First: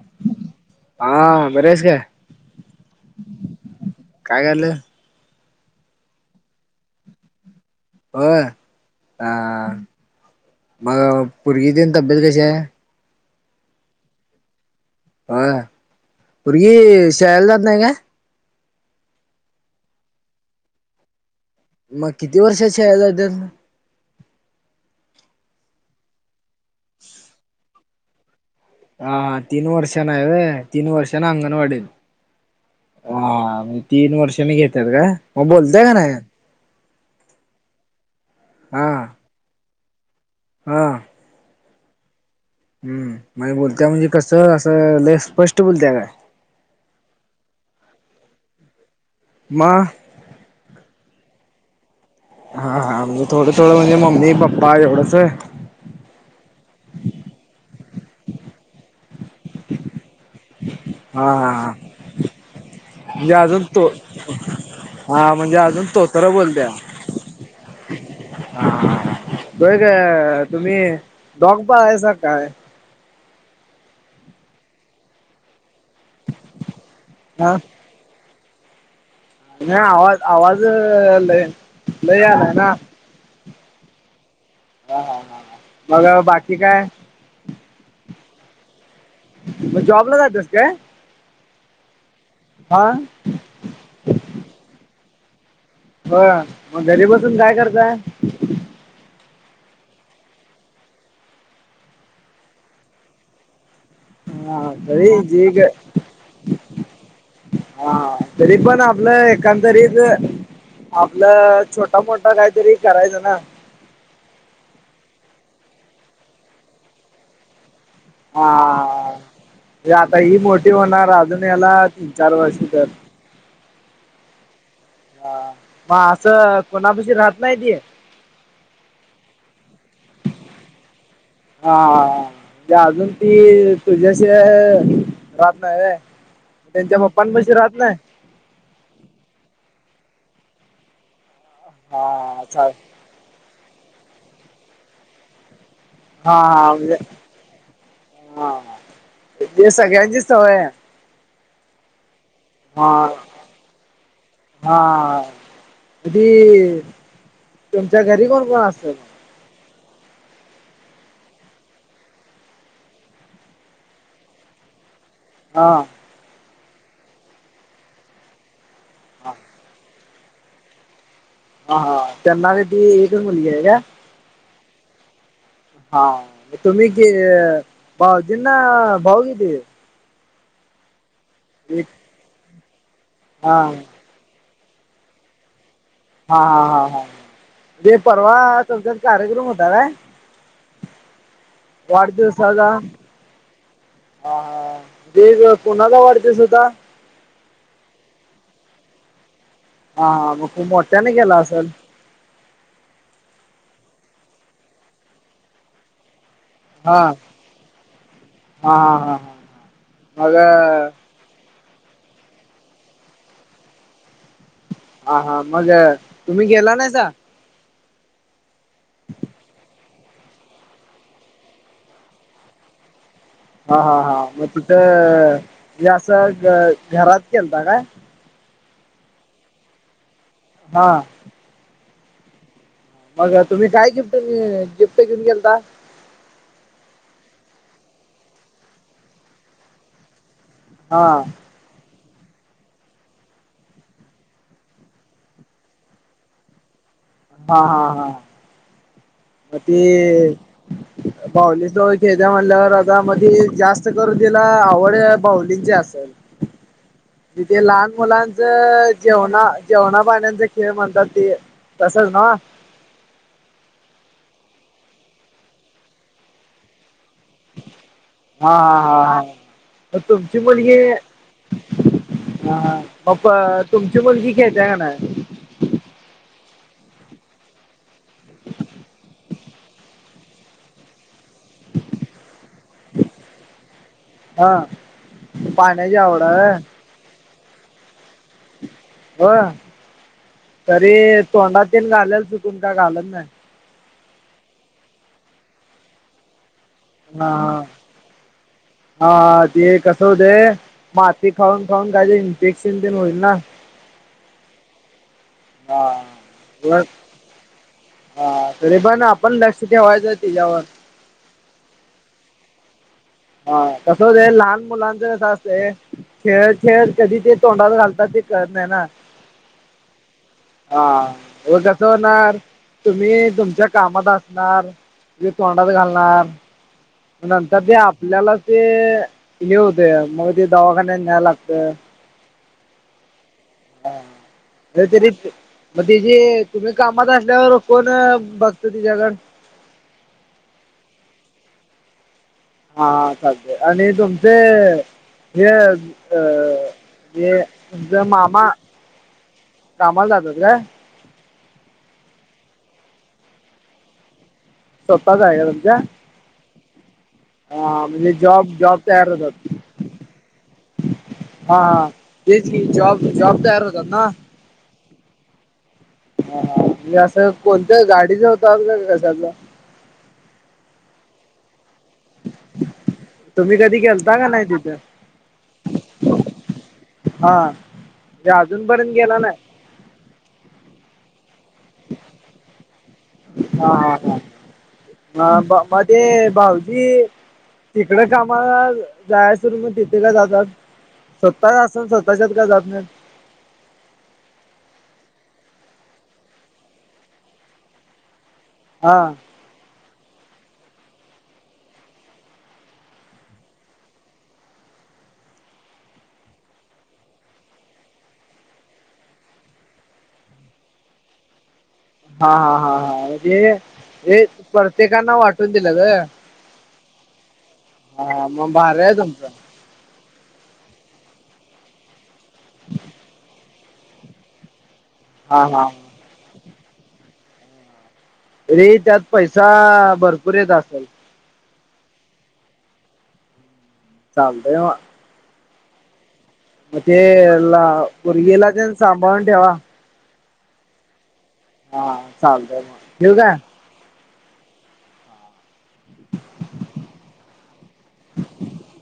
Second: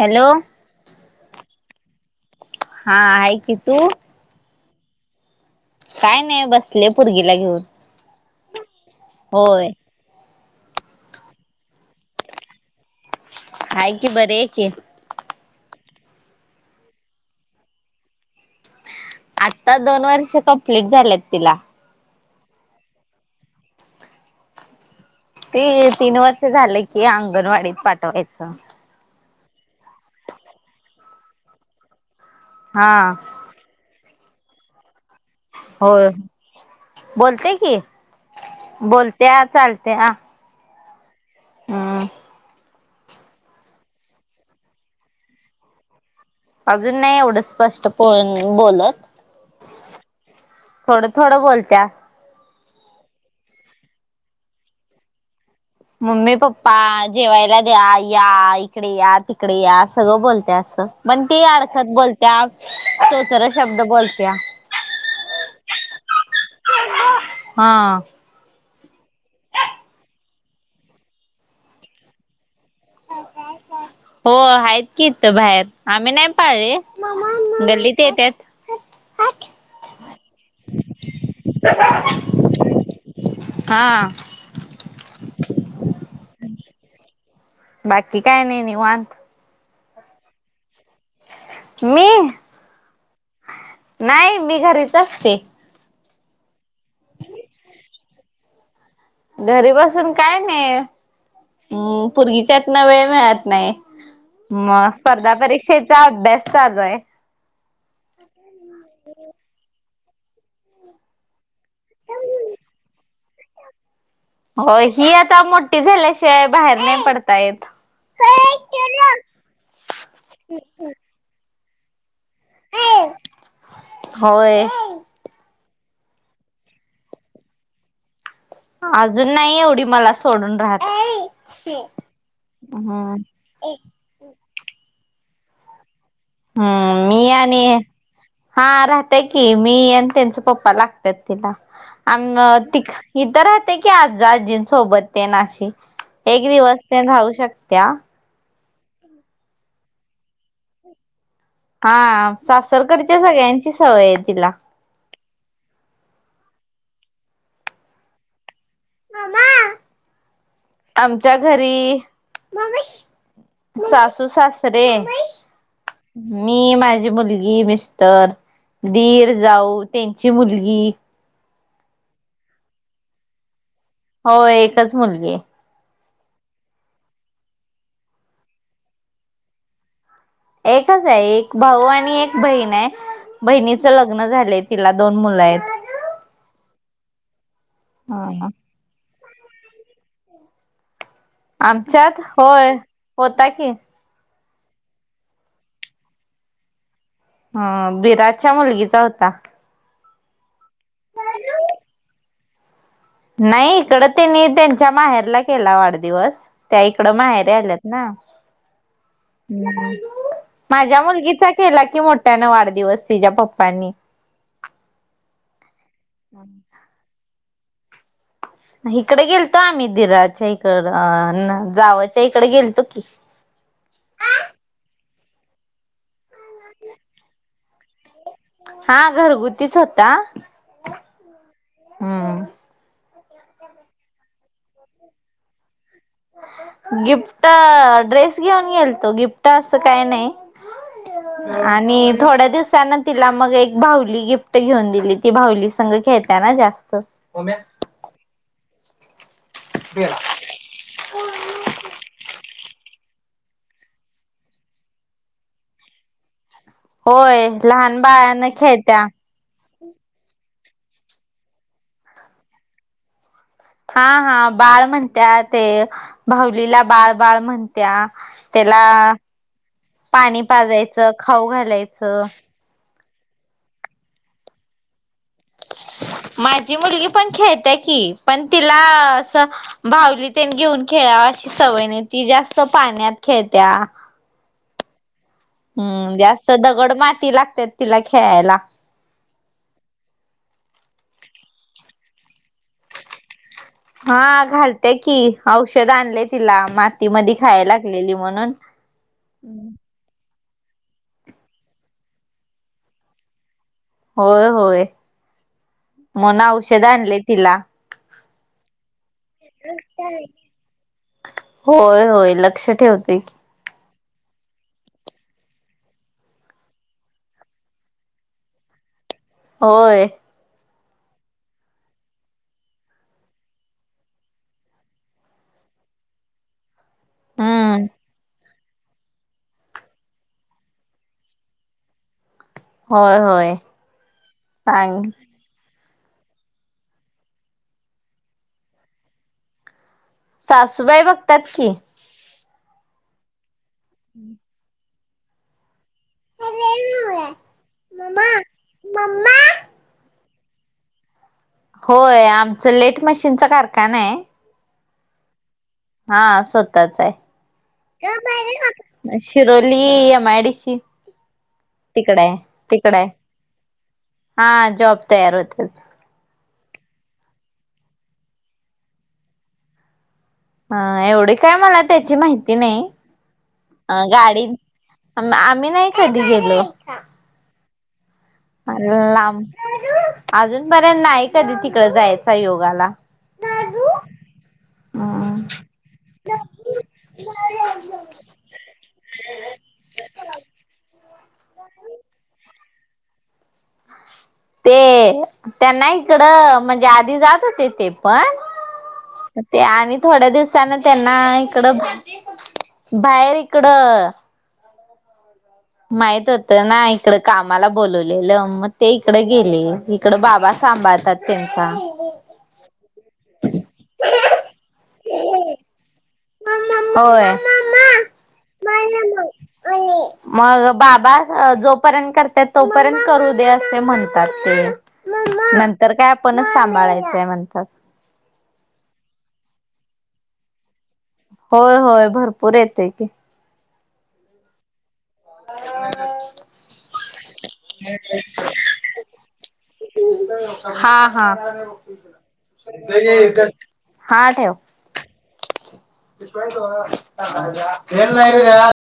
Hello, हा बरी हायस काय. हा आहे की तू. काय कराले. काय नाही बसले, पोरगीला घेऊन. होय, होय मग पोरगी तेन तब्येत कशी आहे. हाय की, बरीय की. होय, पोरगी शाळेला जात नाही काय. आत्ता दोन वर्ष कंप्लीट झाल्यात तिला. मग किती वर्षाची शाळेला जात्यात. ते तीन वर्ष झाले की अंगणवाडीत पाठवायचं. हा तीन वर्षांन हाय व्हय, तीन वर्षांन अंगणवाडीत. हा. हा मग तीन वर्षांनी घेत्यात कायं. होय, बोलत्या की बोलत्या चालत्या. हां.. ह.. हम्म.. म्हणजे बोलत्या म्हणजे कसं, असं लै स्पष्ट बोलत्या काय. अजून नाही एवढं, स्पष्ट पण बोलत. मग. थोडं थोडं बोलत्या. हा हा म्हणजे थोडं थोडं म्हणजे मम्मी पप्पा एवढंच आहे. मम्मी पप्पा जेवायला द्या, या इकडे या तिकडे या सगळं बोलत्या असं. पण हा ते हा अडखत बोलत्या, म्हणजे चोचर अजून शब्द तो बोलत्या. हा म्हणजे अजून तोतर बोलत्या. हा. तो का तुम्ही डॉग पाळलासा काय? हो आहेत की इथं बाहेर. आम्ही नाही पाळले, हा गल्लीत येत्यात. नाही आवाज, आवाज लै लै यालाय ना. हा. ह हा हा मग बाकी काय? बाकी काय, नाही निवांत. मग जॉबला जात्यास काय? मी. हा. नाही मी घरीच असते. हो मग घरी बसून काय करताय. घरी बसून काय नाही पूरगीच्यातन वेळ मिळत नाही. हा मग तरी स्पर्धा जी परीक्षेचा अभ्यास चालू आहे. हा तरी पण आपलं, एकांदरीत आपलं‌ छोटा मोठा काहीतरी करायचं ना. होय ही आता, मोठी झाल्याशिवाय बाहेर नाही पडता येत. हा आता ही मोठी होणार अजून याला तीन चार वर्षी तर. होय. हा मग असं, कोणापाशी राहत नाही ती. अजून नाही एवढी मला सोडून राहत. हा म्हणजे अजून, हम्म ती तुझ्याशिवाय राहत नाही होय. हम्म. मी आणि, हां.. राहत्या की मी, आणि त्यांच पप्पा लागत्यात तिला. आ.. हा चाल ति इथं राहते की आजा, आजीं सोबत ते न अशी एक दिवस ते राऊू शकत्या इथली सगळ्यांचे सवय आहे. हा सासरकडच्या सगळ्यांची सवय आहे तिला. हां.. की तुमच्या घरी कोण कोण असत्यात. आमच्या घरी. सासू सासरे. हा. मी माझी मुलगी मिस्टर दीर हा जाऊ. त्यांची मुलगी. हा हा... त्यांना किती, एकच मुलगी आहे काय. हो एकच मुलगी आहे. हा तुम्ही की भाऊजींना भाऊ किती आहे. एकच आहे एक भाऊ आणि एक बहीण आहे हा बहिणीच लग्न लग्न झालय तिला दोन मुलं आहेत‌. हा हा हा हा. तेे परवा हा त्यांच्यात कार्यक्रम होता काय? आमच्यात होय वाढदिवसाचा होता की. हा हा ते ग कोणाचा वाढदिवस होता? हा दिराच्या मुलगीचा होता. हा हां. मग खूप मोठ्याने केला असलं. नाही इकडं त्यांनी त्यांच्या, माहेरला केला वाढदिवस. त्या हा इकडं माहेरी आल्यात ना, हा हा हा हा मग माझ्या मुलगीचा. केला की मोठ्यान वाढदिवस तिच्या पप्पांनी. ह हा मग तुम्ही गेला नाहीसा. इकडे गेलतो आम्ही दिराच्या हिकडं जावाच्या तिकडे गेलतो की. हा हा हा मग तिथं असं घरात केलता काय. हा घरगुतीच होता. हा. हम्म. मग तुम्ही काय गिफ्ट, गिफ्ट घेऊन गेलता. गिफ्ट ड्रेस घेऊन गेलतो गिफ्ट असं काही नाही. हा. आणि थोड्या दिवसाांन तिला, मग एक भाऊली गिफ्ट घेऊन दिली ती भाऊली संग खेळत्या त्यांना जास्त हा हा हा. अ ते बाउली सोबत खेळत्या म्हणल्यावर आता म्हणजे जास्त करून तिला आवड बाउलींची असेल. होय तिथे लहान मुलांच बाळान खेळत्या जेवणा जेवणा पाण्यांचा खेळ म्हणतात, ते तसंच नव्ह. हा हा. बाळ म्हणतात ते, भाऊलीला बाळ. बाळ म्हणत्या त्याला, हा हा हा मग त्याला तुमची पाणी मुलगी पाजायचं खाऊ घालायचं हा मग प... तुमची मुलगी खेळत्या का नाही. माझी मुलगी पण, खेळत्या की पण तिला असं. भावली तेन घेऊन खेळाव अशी सवय नाही, ती जास्त पाण्यात खेळत्या. हा. पाण्याची हम्म. आवड जास्त आहे दगड माती लागतात, तिला खेळायला. होय, तरी तोंडातेन घालेल चुकून, काय घालत नाही. हा घालत्या की औषध आणलय तिला म हा हा. ते कसं होतंय. माती खाऊन खाऊन काही इंफेक्शन तेन होईल ना. होय होय हा मन बर औषध आणलय तिला. हा तरीे पण आपण लक्ष ठेवायचं तिच्यावर. होय होय, लक्ष ठेवते की. हा.. कसं होतंय, लहान मुलांचं कसं असतंय. खेळत खेळत कधी ते तोंडात घालतात ते कळत नाही ना. होय. हा, हे कसं होणार तुम्ही, तुमच्या कामात असणार. मी तोंडात घालणार. नंतर ते हम्म आपल्यालाच ते हे होतय मग ते दवाखान्या न्याय लागत होय होय. हा सांग तेरी, मग ति जे तुम्ही कामात असल्यावर, कोण बघत तिच्याकडं. सासूबाई बघतात की, हा चालतंय, आणि तुमचे हे. अ हे तुमचा मम्मा मामा मम्मा कामाला जातात काय? होय. आमचं लेट मशीनचा कारखाना आहे. स्वतःचं आहे तुमच्या. हा स्वतःच आहे, हा म्हणजे जॉब जॉब तयार होतात. शिरोली यमायडीशी. हा हा देच की, जॉब आहे. जॉब तयार होतात ना. हा जॉब तयार होत्यात. हा म्हजे असं कोणत्या गाडीचे होत आात का का कशातलं [unintelligible] हा एवढी काय मला त्याची माहिती नाही. तुम्ही कधी अ गेलता का गाडी नाही तिथं? आम आम्ही नाही कधी गेलो. हा. म्हणजे अजूनपर्यंत गेला नाही. लांब, अजूनपर्यंत नाही कधी तिकडं जायचा योग आला. हा हा हम्म. हा‌. मध्ये भाऊजी तिकडं कामाला जाय सुरु [unintelligible] ते का जातात? स्वतः असून स्वतःच्यात काय जात नाहीत? ते त्यांना इकडं म्हणजे, आधी जातं होते ते पण. हा. ते आणि थोड्या दिवसाांने त्यांना इकडं बाहेर इकडं माहित होत ना, इकडं कामाला बोलवलेलं. मग ते इकडं गेली. इकड बाबा सांभाळतात त्यांचा. हा हा हा हा. हे हे प्रत्येकांना वाटून दिलेत होय? होय. हा, मग भारी आहे तुमचं. मग बाबा जोपर्यंत करत्यात, तोपर्यंत करू दे. असे म्हण हा [unintelligible] हा. नंतर काय आपणच सांभाळायचंय म्हणतात. तरी त्यात पैसा, भरपूर येत असलं. होय होय, भरपूर येतंय की. चालतंय मग, [unintelligible] मग ते ला पोरगीला तेन सांभाळून ठेवा. हा हा. हा चालतंय मग ठेवू काय हा ठेव. [unintelligible]